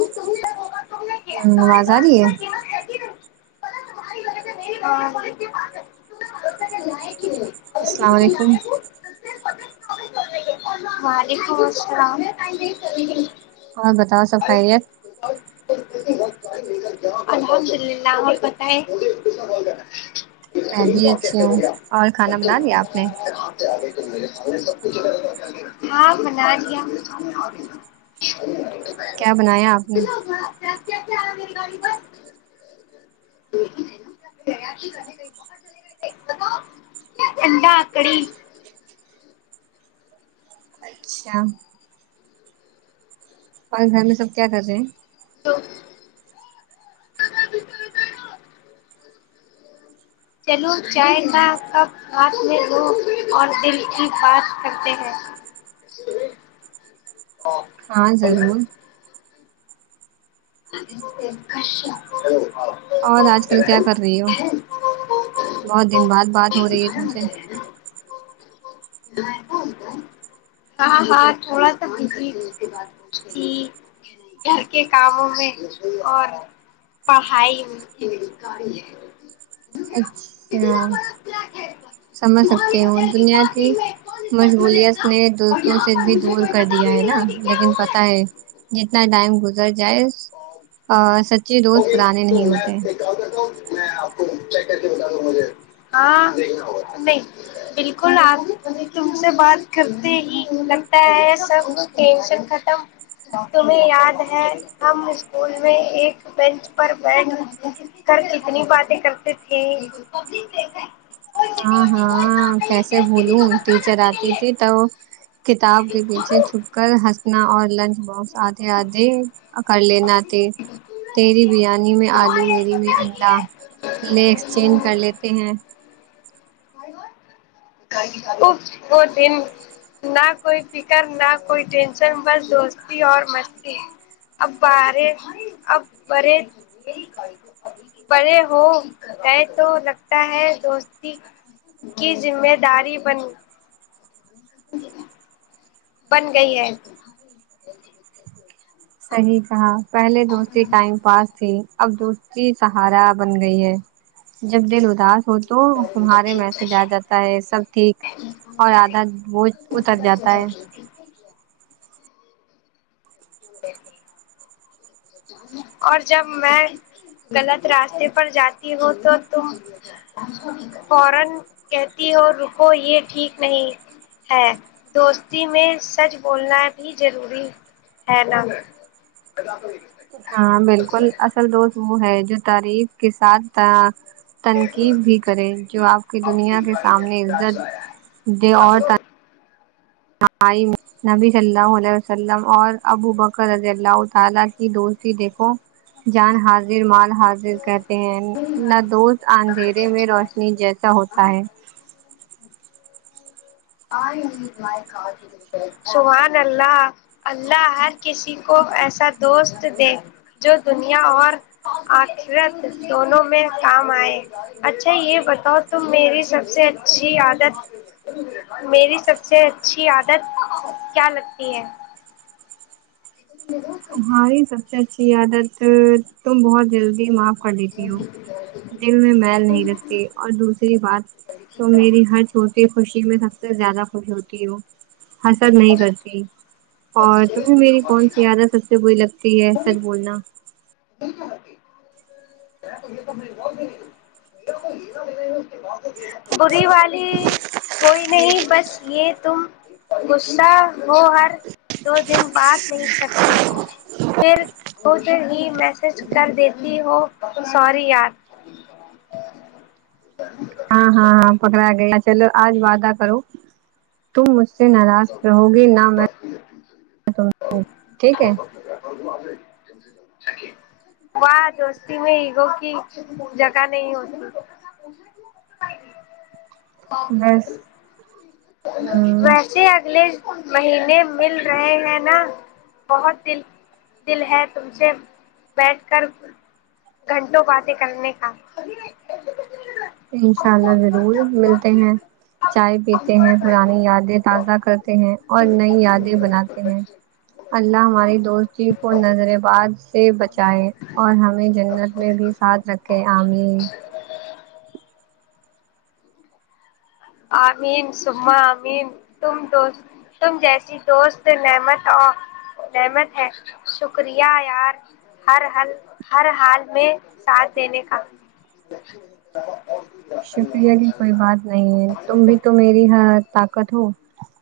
وعلیکم ہمم آواز آ رہی ہے ہاں آرہی ہیں [inaudible] السلام و علیکم وعلیکم السلام اور بتاؤ سب خیریت الحمدللہ آپ بتائیں میں بھی اچھی ہوں اور کھانا بنا دیا آپ نے [unintelligible] ہاں بنا لیا کیا بنایا آپ نے [unintelligible] انڈا کڑی اچھا اور گھر میں سب کیا کر رہے ہیں تو چلو چائے کا کپ ہاتھ میں لو اور دل کی بات کرتے ہیں [unintelligible] ہاں ضرور عشاء [unintelligible] اور آج کل کیا کر رہی ہو بہت دن بعد بات ہو رہی ہے تم سے [unintelligible] ہاں ہاں تھوڑا سا بزی تھی گھر کے کاموں جی اور پڑھائی اچھا سمجھ تمہاری سکتی ہوں ہوٹل دنیا کی پارکنگ میں کون رسپانسبل ہے اس مشغولیت کا نے اور دوستوں یہاں سے پر بھی مجھے دور کوئی کر بتا دیا بھی ہے نہیں نا رہا کہ کیا لیکن ہوا پتہ ہے جتنا ٹائم گزر جائے ا سچے دوست پرانے نہیں ہوتے ہاں بالکل اس تم سے بات کرتے ہی لگتا ہے سب ٹینشن ختم تمہیں یاد ہے ہم اسکول میں ایک بینچ پر بیٹھ کر کتنی باتیں کرتے تھے ہاں ہاں کیسے بھولو ٹیچر آتی تھی تو کتاب کے پیچھے چھپ کر ہنسنا اور لنچ باکس آدھے آدھے اکر لینا تے تیری بریانی میں آلو میری میں انڈا لے ایکسچینج کر لیتے ہیں اف وہ دن نہ کوئی فکر نہ کوئی ٹینشن بس دوستی اور مستی اب بارے اب برے بڑے ہو گئے تو لگتا ہے دوستی کی ذمہ داری بن [inaudible] بن گئی ہے صحیح کہا پہلے دوستی ٹائم پاس تھی اب دوستی سہارا بن گئی ہے جب دل اداس ہو تو تمھارے میسج آ جاتا ہے سب ٹھیک اور آدھا وہ [unintelligible] اور جب میں غلط راستے پر جاتی ہو تو تم فورن کہتی ہو روکو یہ ٹھیک نہیں ہے دوستی میں سچ بولنا بھی جروری ہے نا ہاں بالکل اصل دوست وہ ہے جو تعریف کے ساتھ ت تنقیب بھی کرے جو آپ کی دنیا کے سامنے عزت دے اور ٹائم نبی صلی اللہ علیہ وسلم اور ابو بکر رضی اللہ تعالی کی دوستی دیکھو جان حاضر مال حاضر کرتے ہیں نہ دوست اندھیرے میں روشنی جیسا ہوت تا ہے آئی امی میں کہاتیو سبحان اللہ اللہ ہر کسی کو ایسا دوست دے جو دنیا اور آخرت دونوں میں کام آئے اچھا یہ بتاؤ تم میری سب سے اچھی عادت میری سب سے اچھی عادت کیا لگتی ہے یرا تمہاری سب سے اچھی عادت تم بہت جلدی معاف کر دیتی ہو دل میں میل نہیں رکھتے اور دوسری بات تو میری ہر سب کی خوشی میں سب سے زیادہ خوش ہوتی ہو حسد نہیں کرتی اور تمہیں میری کون سی عادت سب سے بری لگتی ہے سچ بولنا [unintelligible] بڑی والی کوئی نہیں بس یہ تم غصہ ہو ہر دو دن بات نہیں کرتی پھر ہوتے ہی میسج کر دیتی ہو سوری یار ہاں ہاں ہاں پکڑا گیا چلو آج وعدہ کرو تم مجھ سے ناراض رہو گی نہ میں تم سے ٹھیک ہے [unintelligible] واہ دوستی میں ایگو کی جگہ نہیں ہوتی بس ہاں ویس ج اگلے مہینے مل رہے ہیں نا بہت دل دل ہے تم سے بیٹھ کر گھنٹوں باتیں کرنے کا انشاء اللہ ضرور ملتے ہیں چائے پیتے ہیں پرانی یادیں تازہ کرتے ہیں اور نئی یادیں بناتے ہیں اللہ ہماری دوستی کو نظر باز سے بچائے اور ہمیں جنت میں بھی ساتھ رکھے آمین امین سمہ امین تم تو تم جیسی دوست نعمت رحمت ہے شکریہ یار ہر ہل ہر حال میں ساتھ دینے کا شکریہ کی کوئی بات نہیں ہے تم بھی تو میری ہا طاقت ہو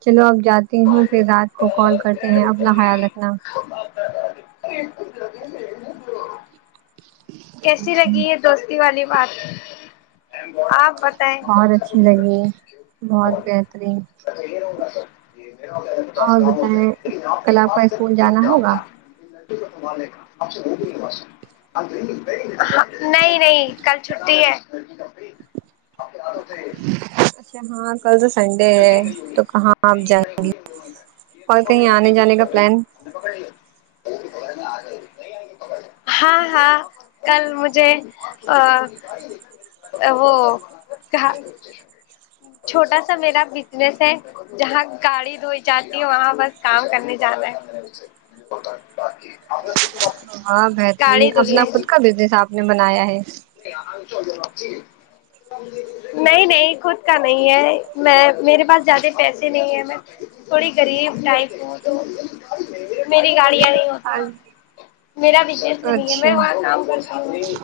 چلو اب جاتی ہوں پھر رات کو کال کرتے ہیں اپنا خیال رکھنا [unintelligible] کیسی لگی ہے دوستی والی بات آپ بہت اچھی لگی بہت بہترین [unintelligible] میرا پچاس اور کام ہوتا ہے بتائیں مری آپ کے کل پاس کا صرف اسکول ایک جانا کام ہوگا تھا [unintelligible] نہیں نہیں کل چھٹی ہے اچھا ہاں کل تو سنڈے ہے تو کہاں آپ جائیں گی اور کہیں آنے جانے کا پلان [inaudible] ہاں ہاں کل مجھے ا وہ چھوٹا سا میرا بزنس ہے جہاں گاڑی دھوئی جاتی ہے وہاں بس کام کرنے جانا ہے [unintelligible] [unintelligible] ہاں بہترین گاڑی اپنا دھلنے خود کا بزنس آپ نے بنایا ہے نہیں نہیں خود کا نہیں ہے میں میرے پاس زیادہ پیسے نہیں ہے میں تھوڑی غریب ٹائپ ہو تو میری گاڑیاں نہیں وہ ہاں جی میرا بزنس بھی نہیں ہے میں وہاں کام کرتی ہوں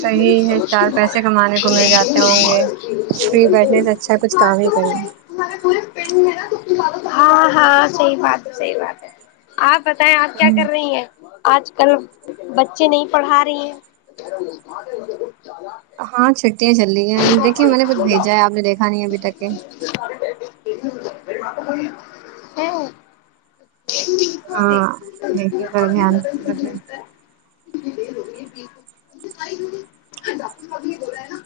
صحیح ہے چار پیسے کمانے کو مل جاتے ہوں گے فری بیٹھنےسے اچھا کچھ کام ہی کرے ہاں ہاں صحیح بات ہے صحیح بات ہے آپ بتائیں آپ کیا ہوں کر رہی ہیں آج کل بچے نہیں پڑھا رہی ہیں ہاں چھٹیاں چل رہی ہیں دیکھیے میں نے کچھ بھیجا ہے آپ نے دیکھا نہیں ابھی تک کے ہے ہاں دیکھے ذرا دھیان رکھے کتنی دیر ہو رہی [unintelligible] بھی یہ ہو رہا ہے نا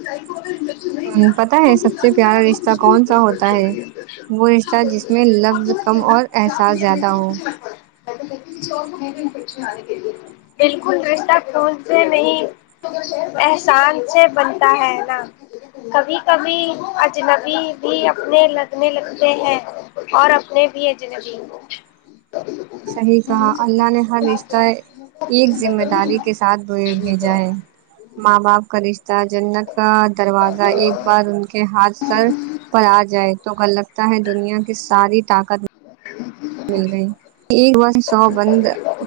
کیا امپوٹینٹ ہے ہوں پتہ ہے سب سے پیارا رشتہ کون سا ہوتا ہے وہ ہاں رشتہ جس وہی میں آپ لفظ سمجھ گئے کم نا اور ابھی آپ احساس یہ میں زیادہ سے ہو پیچھے مت پڑے میں تو کہتی ہوں کسی اور کو میرے پیچھے انے دیگی بالکل رشتہ خون سے نہیں احساس سے بنتا ہے نا کبھی کبھی اجنبی بھی اپنے لگنے لگتے ہیں اور اپنے بھی اجنبی صحیح کہا نہیں چاہتی اللہ نے ہوں ہر کہ آپ رشتہ جائیں میں تو آپ کی ایک چنتا ذمہ کروں گی داری نا کے ساتھ یہ بھیجا ہے ماں باپ کا رش جنت کا دروازہ ایک بار ان کے ہاتھ سر پر آ جائے تو گر لگتا ہے دنیا کی ساری طا مل گئی ایک بار ہی سو بند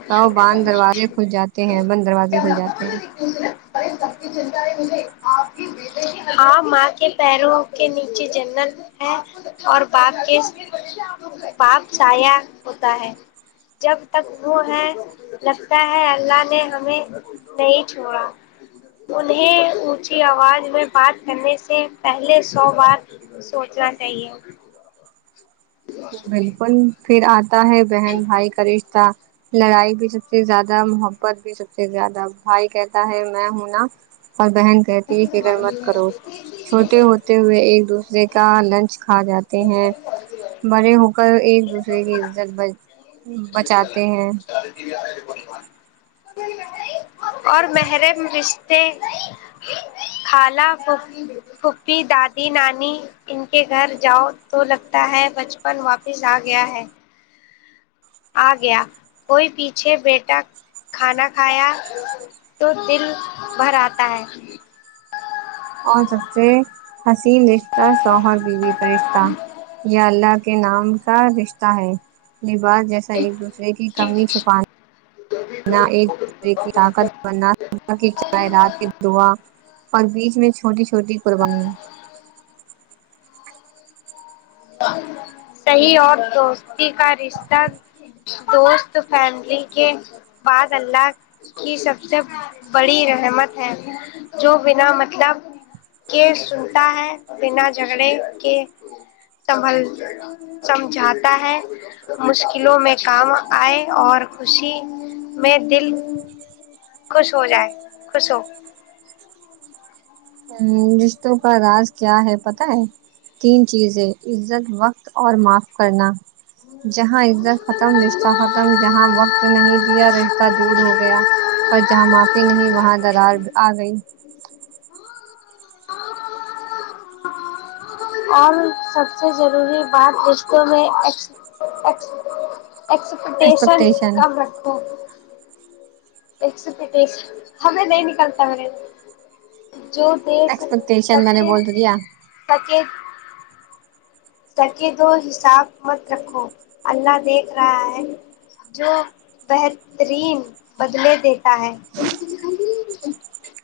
سو باند دروازے کھل جاتے ہیں بند دروازے کھل جاتے ہیں تم سنے فرے سب کی چنتا ہے مجھے آپ کی ب ہاں ماں کے پیروں کے نیچے جنت ہے اور باپ کے باپ سایا ہوتا ہے جب تک وہ ہے لگتا ہے اللہ نے ہمیں نہیں چھوڑا انیں اونچی آواز میں بات کرنے سے پہلے سو بار سوچنا چاہیے بالکل پھر آتا ہے بہن بھائی کا رشتہ لڑائی بھی سب سے زیادہ محبت بھی سب سے زیادہ بھائی کہتا ہے میں ہوں نا اور بہن کہتی ہے فکر مت کرو چھوٹے ہوتے ہوئے ایک دوسرے کا لنچ کھا جاتے ہیں بڑے ہو کر ایک دوسرے کی عزت ب بچاتے ہیں اور محرم رشتے خالا پھوپ پھوپی دادی نانی ان کے گھر جاؤ تو لگتا ہے بچپن واپس آ گیا ہے آ گیا کوئی پیچھے بیٹا کھانا کھایا تو دل بھر آتا ہے اور سب سے حسین رشتہ شوہر بیوی کا رشتہ یا اللہ کے نام کا رشتہ ہے لباس جیسا ایک دوسرے کی کمی چھپانے نہ ایک دوسرے کی طاقت ا صب کی چائے رات کے دعا اور بیچ میں چھوٹی چھوٹی قربانی صحیح اور دوستی کا رشتہ دوست فیملی کے بعد اللہ کی سب سے بڑی رحمت ہے جو بنا مطلب کے سنتا ہے بنا جھگڑے کے سنبھل سمجھاتا ہے مشکلوں میں کام آئے اور خوشی میں دل خوش ہو جائے خوش ہو ہوں رشتوں کا راز کیا ہے پتاہ ہے تین چیزیں عزت وقت اور معاف کرنا جہاں عزت ختم رشتہ ختم جہاں وقت نہیں دیا رشتہ دور ہو گیا اور جہاں معافی نہیں وہاں درار آ گئی اور سب سے ضروری بات رشتوں میں عکس عکس ایکسپیکٹیشن کام رکھو ایکسو پتس ہمیں نہیں نکلتا ہے جو دے ایکسپیکٹیشن میں نے سکے بول تو دیا سکے سکے دو حساب مت رکھو اللہ دیکھ رہا ہے جو بہترین بدلے دیتا ہے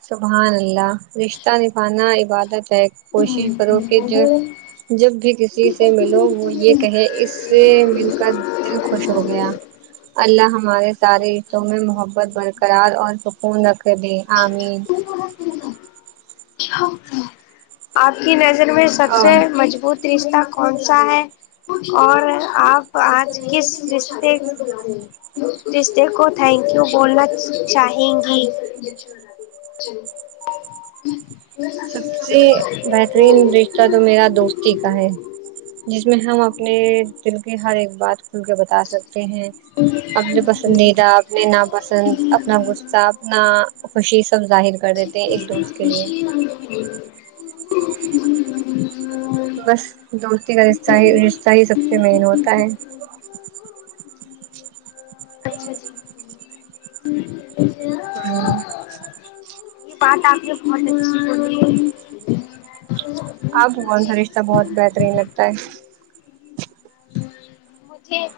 سبحان اللہ رشتہ نبھانا ایک عبادت ہے کوشش کرو کہ جو جب بھی کسی سے ملو وہ یہ کہے اس سے مل کر دل خوش ہو گیا اللہ ہمارے سارے حصوں میں محبت برقرار اور سکون رکھ دے آمین آپ کی نظر میں سب اور سے مضبوط رشتہ کون سا ہے اور آپ آج کس رشتے رشتے کو تھینکیو بولنا چاہیں گی سب سے بہترین رشتہ تو میرا دوستی کا ہے جس میں ہم اپنے دل کی ہر ایک بات کھول کے بتا سکتے ہیں اپنے پسندیدہ اپنے ناپسند اپنا غصہ اتنا خوشی سب ظاہر کر دیتے ہیں ایک دوست کے لیے بس دوستی کا رشتہ ہی رشتہ ہی سب سے مین ہوتا ہے اچھا جی ہاں یہ بات آپ نے بہت اچھی بولی آپ بگون کا رشتہ بہت بہترین لگتا ہے ٹھیک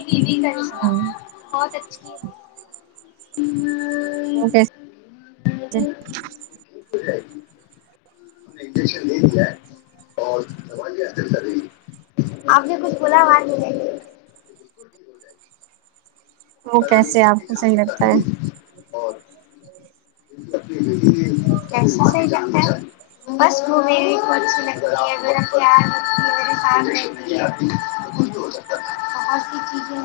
دیدی ٹائپس کا ہ بہت اچھی ہے وہ وہ کیسے انجیکشن دے دیا ہے اور دوائی بھی حاصل کریں آپ نے کچھ بولا اواز نہیں آئی وہ کیسے آپ کو صحیح لگتا ہے [unintelligible] بس وہ میرے کو اچھی لگتی ہے میرا خیال رکھتی ہے میرے ساتھ رہتی ہے بہت سی چیزیں